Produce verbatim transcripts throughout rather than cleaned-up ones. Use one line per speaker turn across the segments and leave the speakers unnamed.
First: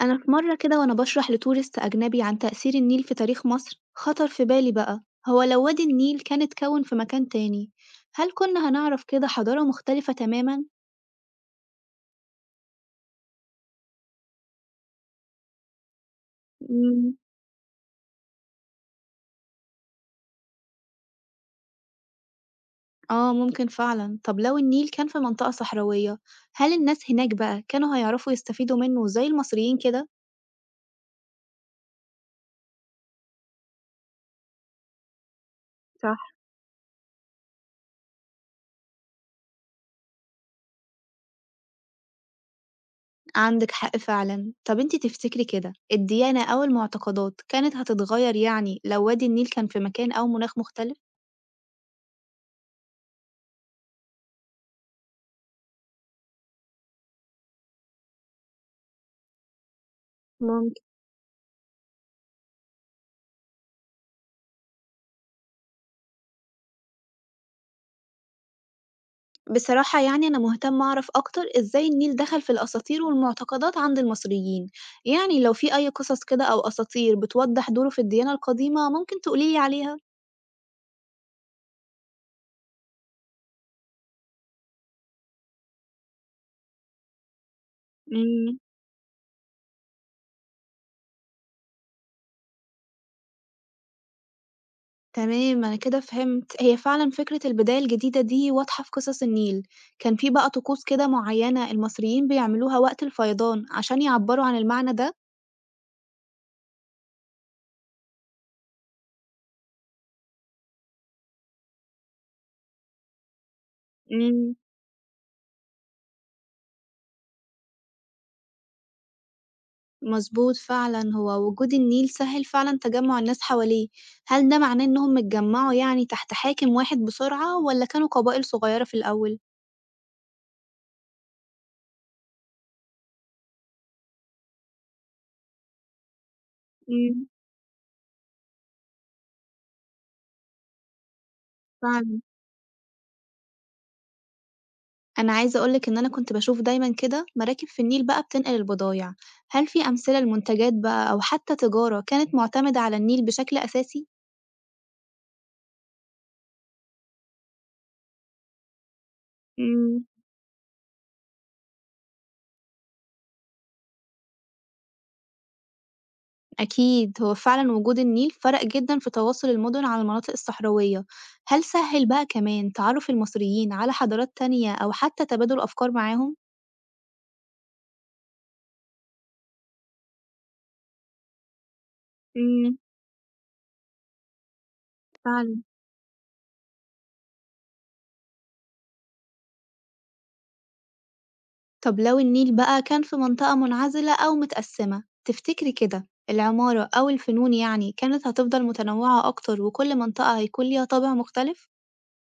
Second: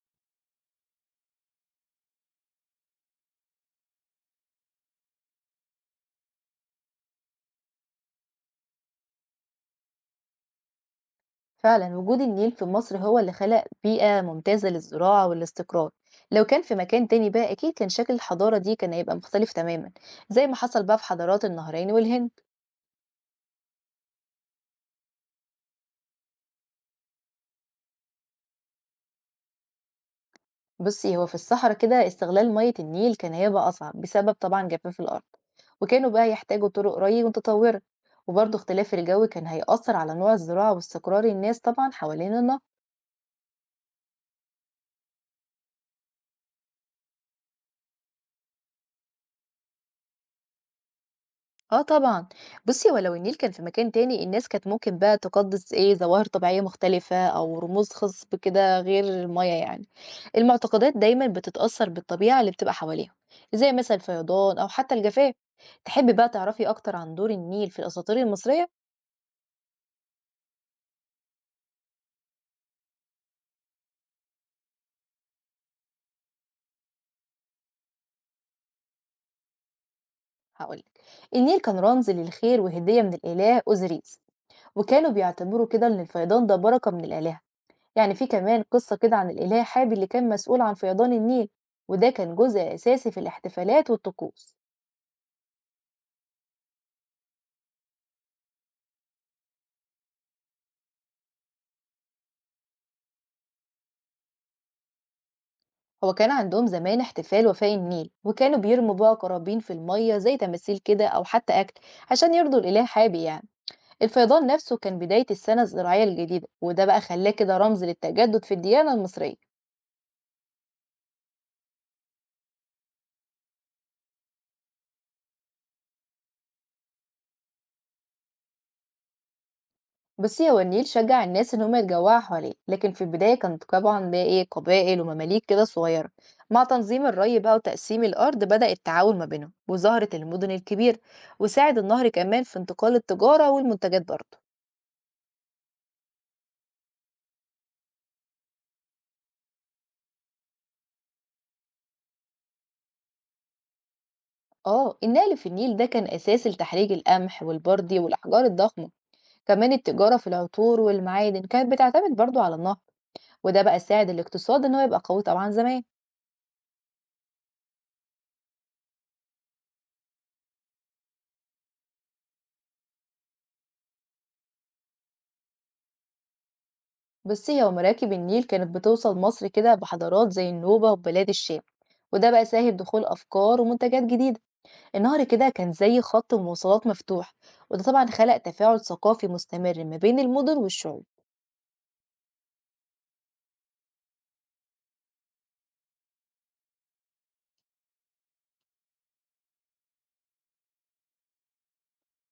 أنا في مرة كده وأنا بشرح لتورست أجنبي عن تأثير النيل في تاريخ مصر، خطر في بالي بقى هو لو وادي النيل كان اتكون في مكان تاني، هل كنا هنعرف كده حضارة مختلفة تماما؟
فعلا وجود النيل في مصر هو اللي خلق بيئة ممتازة للزراعة والاستقرار. لو كان في مكان
مم.
تاني بقى أكيد كان شكل الحضارة دي كان هيبقى مختلف تماما، زي ما حصل بقى في حضارات النهرين والهند.
آه ممكن فعلا. طب لو النيل كان في منطقة صحراوية، هل الناس هناك بقى كانوا هيعرفوا يستفيدوا منه زي المصريين كده؟
بصي هو في الصحراء كده استغلال مية النيل كان هيبقى أصعب بسبب طبعا جفاف الأرض، وكانوا
صح،
بقى يحتاجوا طرق ري متطورة. وبرضه اختلاف الجو كان هيأثر على نوع الزراعة واستقرار الناس طبعا حوالين النهر.
عندك حق فعلا. طب انتي تفتكري كده الديانة أو المعتقدات كانت هتتغير يعني لو وادي النيل كان في مكان أو مناخ مختلف؟
آه طبعًا، بُصّي هو لو النيل كان في مكان تاني الناس كانت ممكن بقى تقدّس إيه، ظواهر طبيعية مختلفة أو رموز خصب كده غير المَيَّة يعني، المعتقدات دايمًا بتتأثّر بالطبيعة اللي بتبقى حواليهم، زي مثلًا الفيضان أو حتى الجفاف، تحبي بقى تعرفي أكتر عن دور النيل في الأساطير المصرية؟
بصراحة يعني أنا مهتمة أعرف أكتر إزاي النيل دخل في الأساطير والمعتقدات عند المصريين، يعني لو في أي قصص كده أو أساطير بتوضح دوره في الديانة القديمة ممكن تقوليلي عليها.
هاقول لِك، النيل كان رمز للخير وهدية من الإله أوزيريس، وكانوا بيعتبروا كده إن الفيضان ده بركة من الآلهة. يعني في
مم.
كمان قصة كده عن الإله حابي اللي كان مسؤول عن فيضان النيل، وده كان جزء أساسي في الاحتفالات والطقوس.
تمام، أنا كده فهمت. هي فعلا فكرة البداية الجديدة دي واضحة في قصص النيل، كان في بقى طقوس كده معينة المصريين بيعملوها وقت الفيضان عشان يعبروا عن المعنى ده.
هو كان عندهم زمان احتفال وفاء النيل وكانوا بيرموا بقى قرابين في المية زي تماثيل كده أو حتى أكل عشان يرضوا الإله حابي يعني. الفيضان
مم.
نفسه كان بداية السنة الزراعية الجديدة، وده بقى خلاه كده رمز للتجدد في الديانة المصرية.
مضبوط فعلًا، هو وجود النيل سهِّل فعلًا تجمُّع الناس حواليه، هل ده معناه إنهم اتجمّعوا يعني تحت حاكم واحد بسرعة والّا كانوا قبائل صغيّرة في الأول؟
بصي هو النيل شجع الناس ان هم يتجمعوا حواليه، لكن في البداية كانت طبعا بقى ايه قبائل ومماليك كده صغيرة. مع تنظيم
إمم،
الري بقى وتقسيم الأرض بدأ التعاون ما بينهم وظهرت المدن الكبيرة. وساعد النهر
فعلًا،
كمان في انتقال التجارة والمنتجات برضه.
أنا عايزة أقول لِك إن أنا كنت باشوف دايمًا كده مراكب في النيل بقى بتنقل البضايع، هل في أمثلة لمنتجات بقى أو حتى تجارة كانت مُعتمدة على النيل بشكل أساسي؟
اه النقل في النيل ده كان أساس لتحريج القمح والبردي والأحجار الضخمة. كمان
إمم.
التجارة في العطور والمعادن كانت بتعتمد برضه على النهر. وده بقى ساعد الاقتصاد ان هو يبقى قوي طبعا زمان.
أكيد، هو فعلا وجود النيل فرق جدا في تواصل المدن على المناطق الصحراوية. هل سهل بقى كمان تعرف المصريين على حضارات تانية أو حتى تبادل أفكار معاهم؟
بصي هو مراكب النيل كانت بتوصل مصر كده بحضارات زي النوبة وبلاد الشام، وده بقى ساهم
امم،
دخول أفكار ومنتجات جديدة. النهر كده
فعلا.
كان زي خط مواصلات مفتوح، وده طبعا خلق تفاعل ثقافي مستمر ما بين المدن والشعوب.
طب لو النيل بقى كان في منطقة منعزلة أو متقسمة، تفتكري كده العمارة أو الفنون يعني كانت هتفضل متنوعة أكتر وكل منطقة هيكون ليها طابع مختلف؟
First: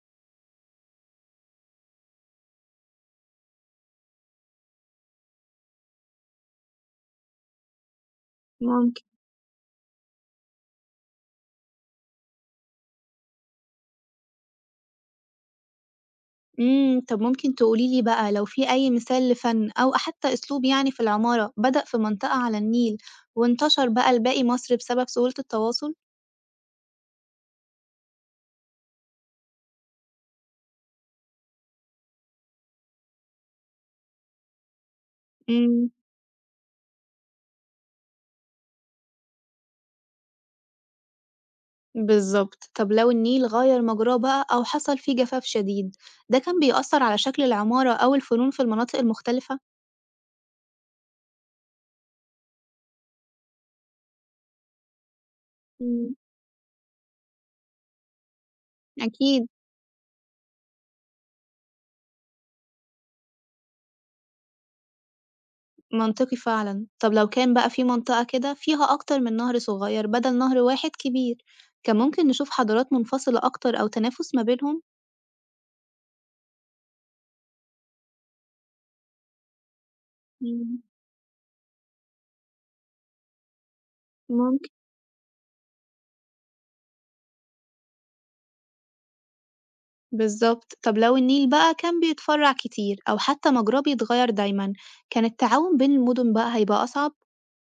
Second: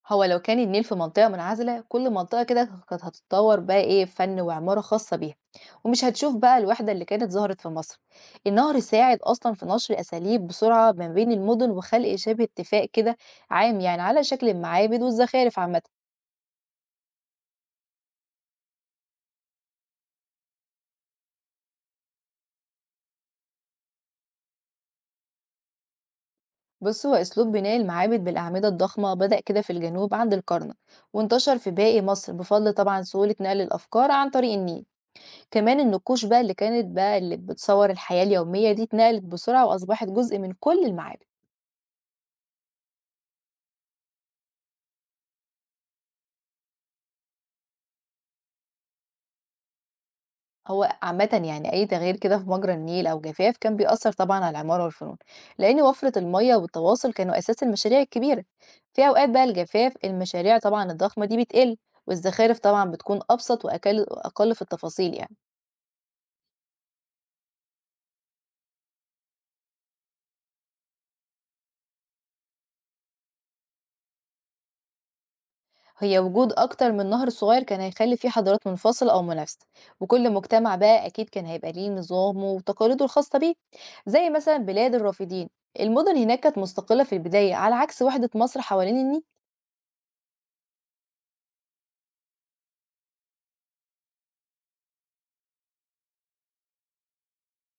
هو لو كان النيل في منطقة منعزلة كل منطقة كده كانت هتتطور بقى إيه فن وعمارة خاصة بيها، ومش هتشوف بقى الوحدة اللي كانت ظهرت في مصر. النهر
ممكن.
ساعد أصلا في نشر أساليب بسرعة ما بين المدن وخلق شبه اتفاق كده عام يعني على شكل المعابد والزخارف عامة.
إمم، طب ممكن تقولي لي بقى لو في أي مثال لفن أو حتى أسلوب يعني في العمارة بدأ في منطقة على النيل وانتشر بقى لباقي مصر بسبب سهولة التواصل؟
بص هو أسلوب بناء المعابد بالأعمدة الضخمة بدأ كده في الجنوب عند الكرنك، وانتشر في باقي مصر بفضل طبعا سهولة نقل الأفكار عن طريق النيل. كمان
إمم،
النقوش بقى اللي كانت بقى اللي بتصور الحياة اليومية دي اتنقلت بسرعة وأصبحت جزء من كل المعابد.
بالضبط. طب لو النيل غيّر مجراه بقى أو حصل فيه جفاف شديد، ده كان بيأثر على شكل العمارة أو الفنون في المناطق المختلفة؟
هو عامة يعني أي تغيير كده في مجرى النيل أو جفاف كان بيأثر طبعا على العمارة والفنون، لأن
إمم،
وفرة المية والتواصل كانوا أساس المشاريع الكبيرة. في أوقات بقى
أكيد،
الجفاف المشاريع طبعا الضخمة دي بتقل، والزخارف طبعا بتكون أبسط وأقل وأقل في التفاصيل يعني.
منطقي فعلًا. طب لو كان بقى في منطقة كده فيها أكتر من نهر صغير بدل نهر واحد كبير، كان ممكن نشوف حضارات منفصلة أكتر أو تنافس ما بينهم؟
هي وجود أكتر من نهر صغير كان هيخلي فيه حضارات منفصلة أو منافسة، وكل مجتمع
إمم،
بقى أكيد كان هيبقى ليه نظامه وتقاليده الخاصة بيه، زي مثلا
ممكن.
بلاد الرافدين. المدن هناك كانت مستقلة في البداية على عكس وحدة مصر حوالين النيل.
بالظبط، طب لو النيل بقى كان بيتفرع كتير أو حتى مجراه بيتغير دايما، كان التعاون بين المدن بقى هيبقى أصعب؟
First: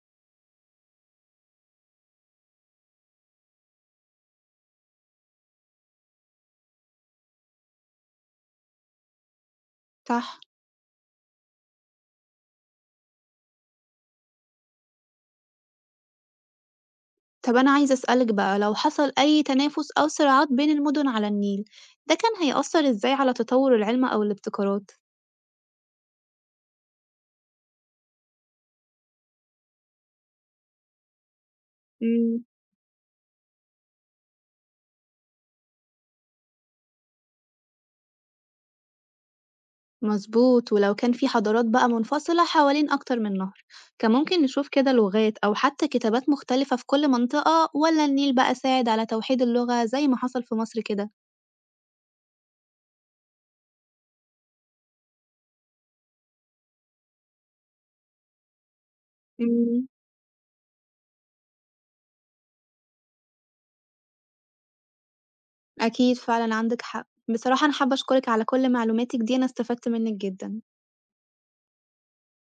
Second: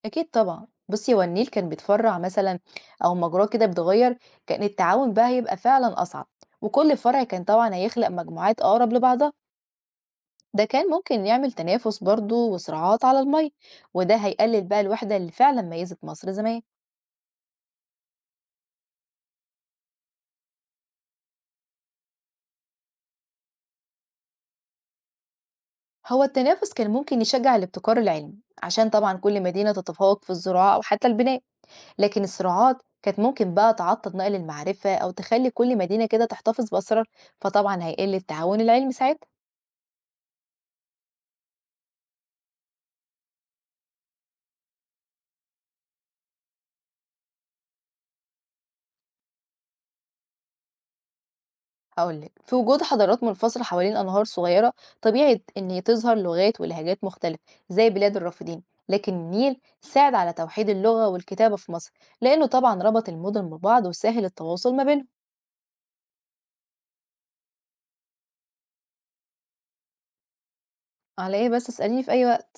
أكيد طبعا. بصي هو النيل كان بيتفرع مثلا أو مجراه كده بيتغير، كان التعاون بقى هيبقى فعلا أصعب، وكل فرع كان طبعا هيخلق مجموعات أقرب لبعضها.
صح.
ده كان ممكن يعمل تنافس برضه وصراعات على المية، وده هيقلل بقى الوحدة اللي فعلا ميزت مصر زمان.
طب أنا عايزة أسألك بقى لو حصل أي تنافس أو صراعات بين المدن على النيل، ده كان هيأثر إزاي على تطور العلم أو الابتكارات؟
هو التنافس كان ممكن يشجع الابتكار العلمي عشان طبعا كل مدينة تتفوق في الزراعة أو حتى البناء، لكن
مم.
الصراعات كانت ممكن بقى تعطل نقل المعرفة أو تخلي كل مدينة كده تحتفظ بأسرار، فطبعا هيقل التعاون العلمي ساعتها.
مظبوط. ولو كان في حضارات بقى منفصلة حوالين أكتر من نهر، كان ممكن نشوف كده لغات أو حتى كتابات مختلفة في كل منطقة ولا النيل بقى ساعد على توحيد اللغة زي ما حصل في مصر كده؟
هقولك في وجود حضارات منفصلة حوالين أنهار صغيرة طبيعي إن تظهر لغات ولهجات مختلفة، زي بلاد الرافدين. لكن النيل
مم.
ساعد على توحيد اللغة والكتابة في مصر، لأنه طبعا ربط المدن ببعض وسهل التواصل ما بينهم.
أكيد فعلًا، عندِك حق. بصراحة أنا حابة أشكرِك على كل معلوماتِك دي، أنا استفدت منِّك جدًا.
على إيه بس، اسأليني في أي وقت.